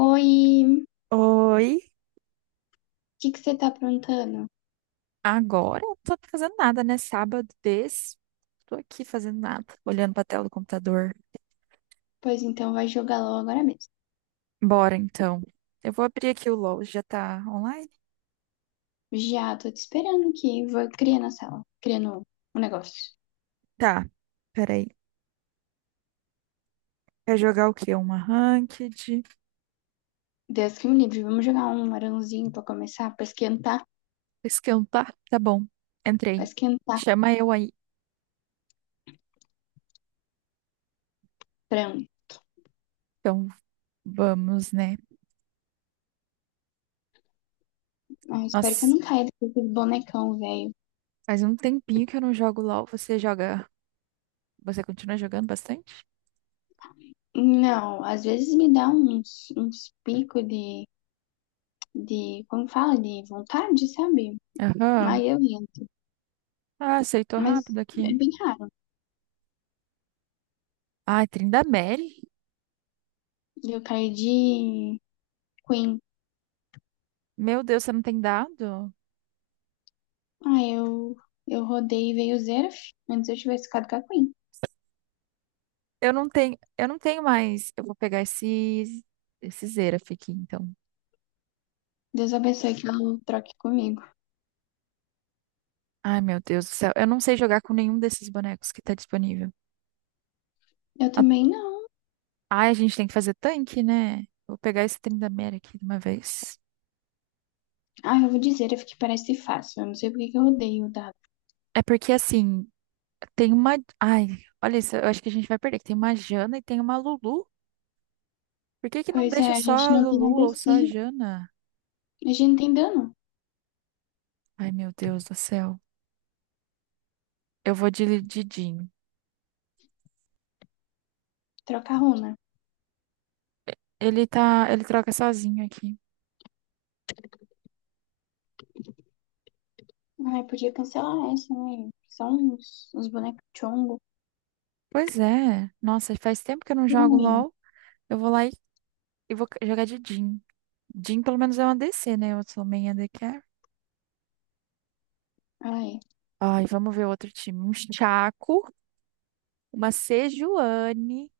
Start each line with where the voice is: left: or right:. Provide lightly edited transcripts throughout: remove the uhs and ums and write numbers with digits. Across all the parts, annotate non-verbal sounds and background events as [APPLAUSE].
left: Oi, o
right: Oi,
left: que que você tá aprontando?
right: agora eu não tô fazendo nada, né? Sábado desse, tô aqui fazendo nada, olhando pra tela do computador.
left: Pois então, vai jogar LOL agora mesmo.
right: Bora então. Eu vou abrir aqui o LoL, já tá online?
left: Já tô te esperando aqui. Vou criar na sala, criando um negócio.
right: Tá, peraí. Quer jogar o quê? Uma ranked?
left: Deus que me livre, vamos jogar um arãozinho pra começar, pra esquentar,
right: Esquentar? Tá bom,
left: pra
right: entrei.
left: esquentar.
right: Chama eu aí.
left: Frango.
right: Então, vamos, né?
left: Ah, espero que eu
right: Nossa,
left: não caia desse bonecão, velho.
right: faz um tempinho que eu não jogo LoL. Você joga? Você continua jogando bastante?
left: Não, às vezes me dá uns, uns picos de, como fala, de vontade, sabe?
right: Aham.
left: Aí eu entro.
right: Ah, aceitou
left: Mas
right: rápido
left: é
right: aqui.
left: bem raro.
right: Ai, Trindamere?
left: Eu caí de Queen.
right: Meu Deus, você não tem dado?
left: Ah, eu rodei e veio o Zeraf. Antes eu tivesse ficado com a Queen.
right: Eu não tenho mais. Eu vou pegar esse Xerath aqui, então.
left: Deus abençoe que ela troque comigo.
right: Ai, meu Deus do céu. Eu não sei jogar com nenhum desses bonecos que tá disponível.
left: Eu
right: A-
left: também não.
right: Ai, a gente tem que fazer tanque, né? Vou pegar esse Tryndamere aqui de uma vez.
left: Ah, eu vou dizer, eu fiquei parece fácil. Eu não sei por que que eu rodei o dado.
right: É porque, assim, Ai, olha isso, eu acho que a gente vai perder. Que Tem uma Jana e tem uma Lulu. Por que que não
left: Pois é,
right: deixa
left: a
right: só
left: gente
right: a
left: não tem
right: Lulu ou só a
left: ADC.
right: Jana?
left: A gente não tem dano.
right: Ai, meu Deus do céu. Eu vou de Didinho.
left: Troca a runa.
right: Ele troca sozinho aqui.
left: Ai, podia cancelar essa, né? São uns, uns bonecos chongo.
right: Pois é. Nossa, faz tempo que eu não jogo
left: Ruim.
right: LoL. Eu vou lá e jogar de Jhin. Jhin, pelo menos, é uma ADC, né? Eu sou main ADC.
left: Ai.
right: Ai, vamos ver outro time. Um Chaco, uma Sejuani,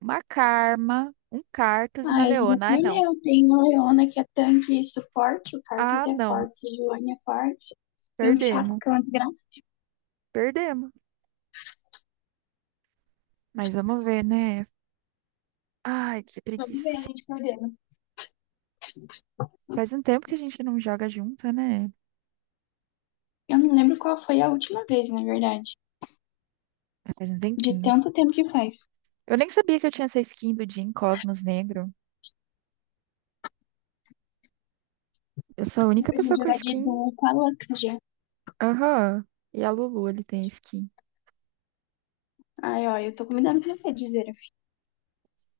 right: uma Karma, um Cartus e uma
left: Ai, a gente já
right: Leona. Ah, não.
left: perdeu. Tem a Leona que é tanque e suporte. O Cartus
right: Ah,
left: é
right: não.
left: forte. O Joane é forte. E o Chaco
right: Perdemos.
left: que é uma desgraça.
right: Perdemos. Mas vamos ver, né? Ai, que
left: Vamos ver,
right: preguiça.
left: a gente perdeu.
right: Faz um tempo que a gente não joga junta, né?
left: Eu não lembro qual foi a última vez, na verdade.
right: É, faz um
left: De
right: tempinho.
left: tanto tempo que faz.
right: Eu nem sabia que eu tinha essa skin do Jhin Cosmos Negro. Eu sou a
left: Dá
right: única
left: pra gente
right: pessoa com
left: jogar de
right: skin.
left: duo com a Luxia.
right: Aham. E a Lulu, ele tem skin.
left: Ai, ó, eu tô convidando pra você, de Zeraf.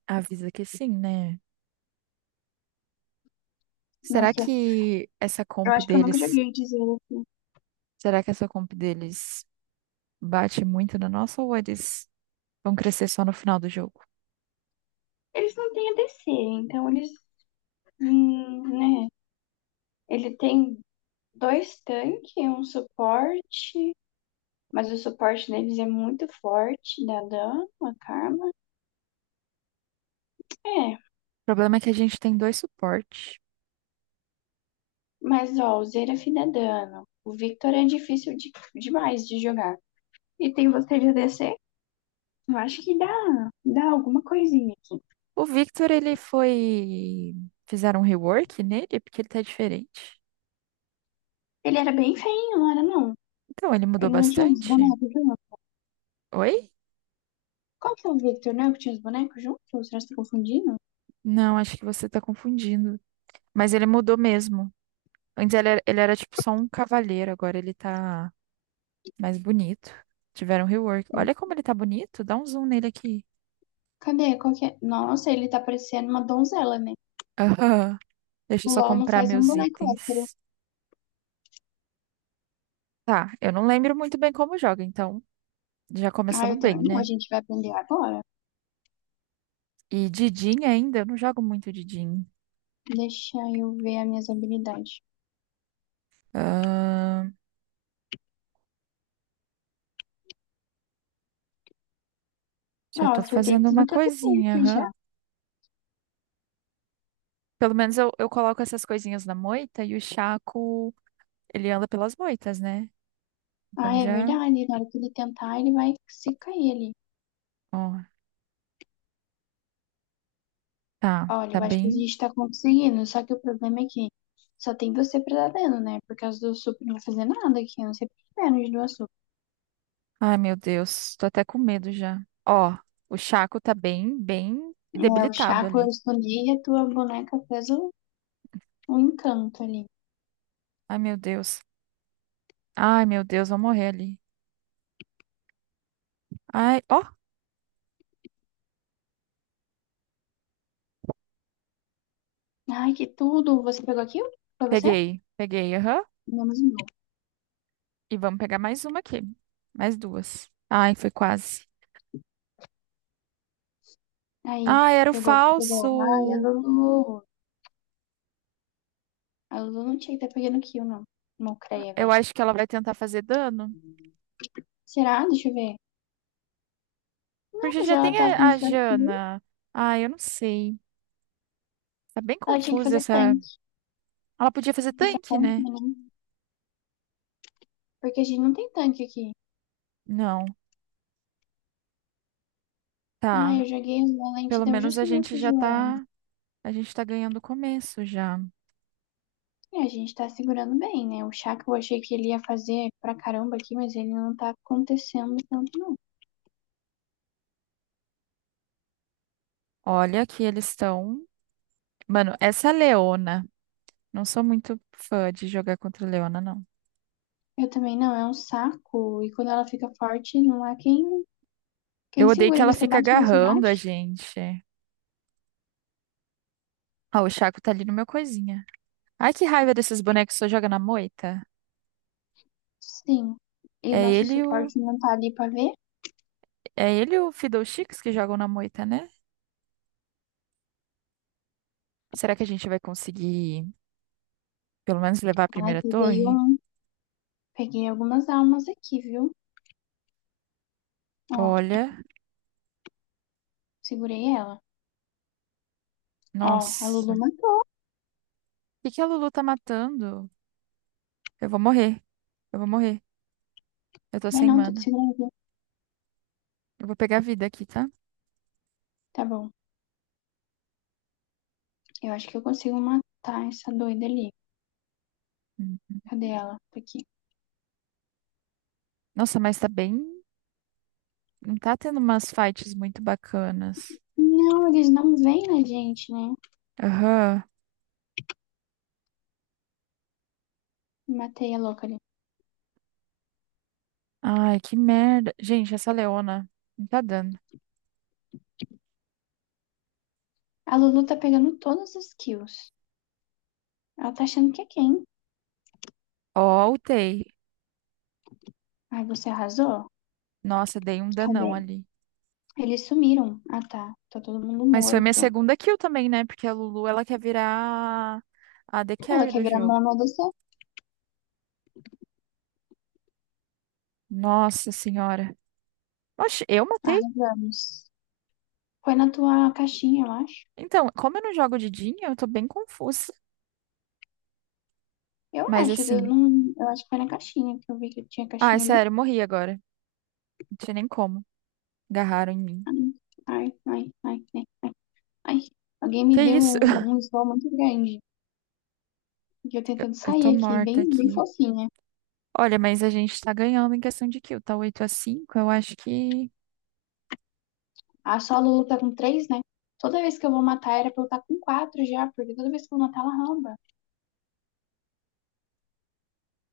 right: Avisa que sim, né? Será
left: Nossa,
right: que essa
left: eu
right: comp
left: acho que eu nunca
right: deles,
left: joguei de Zeraf.
right: será que essa comp deles bate muito na nossa ou eles vão crescer só no final do jogo?
left: Eles não têm ADC, então eles. Hum, né? Ele tem dois tanques, um suporte. Mas o suporte deles é muito forte, dá dano, a Karma. É,
right: O problema é que a gente tem dois suportes.
left: mas ó, o Zeraf dá dano. O Victor é difícil demais de jogar. E tem você de ADC? Eu acho que dá alguma coisinha aqui.
right: O Victor, ele foi, fizeram um rework nele porque ele tá diferente.
left: Ele era bem feinho, não era não?
right: Então, ele mudou
left: Ele não tinha uns
right: bastante.
left: bonecos junto?
right: Oi?
left: Qual que é o Victor, né? Que tinha os bonecos junto? Será que você tá confundindo?
right: Não, acho que você tá confundindo. Mas ele mudou mesmo. Antes ele era tipo só um cavaleiro, agora ele tá mais bonito. Tiveram rework. Olha como ele tá bonito. Dá um zoom nele aqui.
left: Cadê? Qual que é? Nossa, ele tá parecendo uma donzela, né?
right: Aham. Deixa
left: O
right: eu só
left: LOL não
right: comprar
left: faz um
right: meus
left: boneco hétero.
right: itens. Tá, eu não lembro muito bem como joga, então já
left: Ah,
right: começamos
left: eu
right: bem,
left: também não. A
right: né?
left: gente vai aprender agora.
right: E Didin ainda, eu não jogo muito Didin.
left: Deixa eu ver as minhas habilidades.
right: Ahn,
left: Ó,
right: já tô
left: acertei
right: fazendo uma
left: tudo que eu tentei
right: coisinha,
left: aqui
right: aham.
left: já.
right: Pelo menos eu coloco essas coisinhas na moita e o Chaco, ele anda pelas moitas, né?
left: Ah,
right: Então
left: é
right: já,
left: verdade. Na hora que ele tentar, ele vai se cair ali.
right: ó, tá,
left: Olha,
right: tá
left: eu acho que a
right: bem.
left: gente tá conseguindo, só que o problema é que só tem você pretendendo, né? Por causa do açúcar não vai fazer nada aqui, eu não sei por que menos do açúcar.
right: Ai, meu Deus, tô até com medo já. Ó, o Chaco tá bem, bem
left: É, o
right: debilitado
left: Chaco eu
right: ali.
left: escondi e a tua boneca fez um, um encanto ali.
right: Ai, meu Deus. Ai, meu Deus, vou morrer ali. Ai, ó,
left: Ai, que tudo! Você pegou aquilo? Foi você?
right: peguei, peguei, aham.
left: Menos o meu.
right: E vamos pegar mais uma aqui. Mais duas. Ai, foi quase.
left: Aí,
right: Ai, era o
left: pegou aqui, pegou. Ai, a
right: falso.
left: Lulu. A Lulu não tinha que estar pegando aquilo, não. Mocreia,
right: Eu
left: velho.
right: acho que ela vai tentar fazer dano.
left: Será? Deixa eu ver. Não,
right: Porque
left: mas
right: já
left: ela
right: tem
left: tá com
right: a
left: isso aqui.
right: Jana. Ai, eu não sei. Tá bem
left: Ela tinha que
right: confusa
left: fazer
right: essa.
left: tanque.
right: Ela podia fazer
left: Essa
right: tanque,
left: conta,
right: né?
left: né? Porque a gente não tem tanque aqui.
right: Não.
left: Ah,
right: Tá.
left: eu joguei um valente,
right: Pelo
left: deu
right: menos a
left: justo
right: gente
left: nessa
right: já
left: Joana.
right: tá. A gente tá ganhando o começo já.
left: E a gente tá segurando bem, né? O chá que eu achei que ele ia fazer pra caramba aqui, mas ele não tá acontecendo tanto, não.
right: Olha que eles estão. Mano, essa Leona. Não sou muito fã de jogar contra a Leona, não.
left: Eu também não, é um saco. E quando ela fica forte, não há quem
right: Eu odeio que
left: segure.
right: ela
left: Você
right: fica
left: bate, bate,
right: agarrando
left: bate.
right: a gente. Ah, o Chaco tá ali no meu coisinha. Ai, que raiva desses bonecos que só joga na moita.
left: Sim. E
right: É
left: nosso
right: ele e o.
left: suporte não tá ali pra ver.
right: É ele e o Fiddlesticks que jogam na moita, né? Será que a gente vai conseguir, pelo menos, levar a
left: Ai,
right: primeira
left: peguei
right: torre?
left: um. Peguei algumas almas aqui, viu? Ó,
right: Olha.
left: segurei ela. Ó, a Lulu
right: Nossa.
left: matou.
right: O que que a Lulu tá matando? Eu vou morrer. Eu vou morrer. Eu tô
left: Vai
right: sem
left: não, tô te
right: mana.
left: segurando.
right: Eu vou pegar vida aqui, tá?
left: Tá bom. Eu acho que eu consigo matar essa doida ali.
right: Hum.
left: Cadê ela? Tá aqui.
right: Nossa, mas tá bem. Não tá tendo umas fights muito bacanas.
left: Não, eles não vêm na gente, né?
right: Aham.
left: Matei a louca ali.
right: Ai, que merda. Gente, essa Leona não tá dando.
left: A Lulu tá pegando todas as kills. Ela tá achando que é quem?
right: Ó, ultei.
left: Ai, você arrasou?
right: Nossa, dei um
left: Cadê?
right: danão ali.
left: Eles sumiram. Ah, tá. Tá todo mundo
right: Mas foi minha
left: morto.
right: segunda kill também, né? Porque a Lulu, ela quer virar a AD
left: Ela
right: Carry
left: quer
right: do
left: virar
right: jogo.
left: mono dessa?
right: Nossa senhora. Oxe, eu matei?
left: Arrasamos. Foi na tua caixinha, eu acho.
right: Então, como eu não jogo de Jean, eu tô bem confusa.
left: Eu
right: Mas
left: acho, eu
right: assim.
left: não. Eu acho que foi na caixinha que eu vi que tinha
right: Ai,
left: caixinha ali.
right: sério, eu morri agora. Não tinha nem como. Agarraram em mim.
left: Ai, ai, ai, ai, ai. Alguém
right: Que
left: me deu
right: isso? [LAUGHS]
left: um, um slow muito grande. E eu
right: Eu
left: tentando
right: eu tô
left: sair aqui,
right: morta
left: bem, bem
right: aqui.
left: fofinha.
right: Olha, mas a gente tá ganhando em questão de kill, tá 8-5. Eu acho que
left: A Solo luta com três, né? Toda vez que eu vou matar era pra eu estar com quatro já, porque toda vez que eu vou matar ela ramba.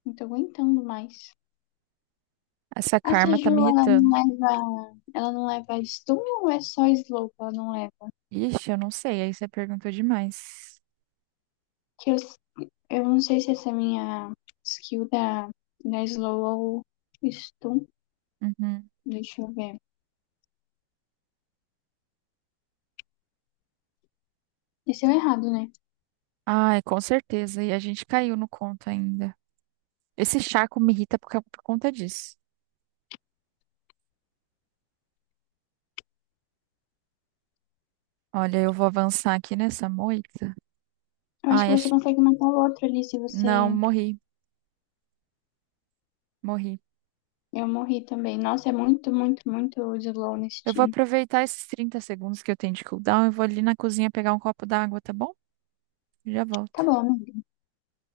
left: Não tô aguentando mais.
right: essa
left: A
right: karma tá
left: Seju,
right: me
left: ela não
right: irritando.
left: leva. Ela não leva stun ou é só slow que ela não leva?
right: Ixi, eu não sei, aí você perguntou demais.
left: Que eu não sei se essa é a minha skill da slow ou stun.
right: Uhum.
left: Deixa eu ver. Esse é o errado, né?
right: Ai, com certeza, e a gente caiu no conto ainda. Esse Chaco me irrita por conta disso. Olha, eu vou avançar aqui nessa moita.
left: Eu acho que
right: Ai,
left: você
right: ach-
left: consegue matar o outro ali se você.
right: não, morri, morri.
left: Eu morri também. Nossa, é muito, muito, muito slow nesse
right: Eu vou
left: time.
right: aproveitar esses 30 segundos que eu tenho de cooldown e vou ali na cozinha pegar um copo d'água, tá bom? Já
left: Tá
right: volto.
left: bom, amigo.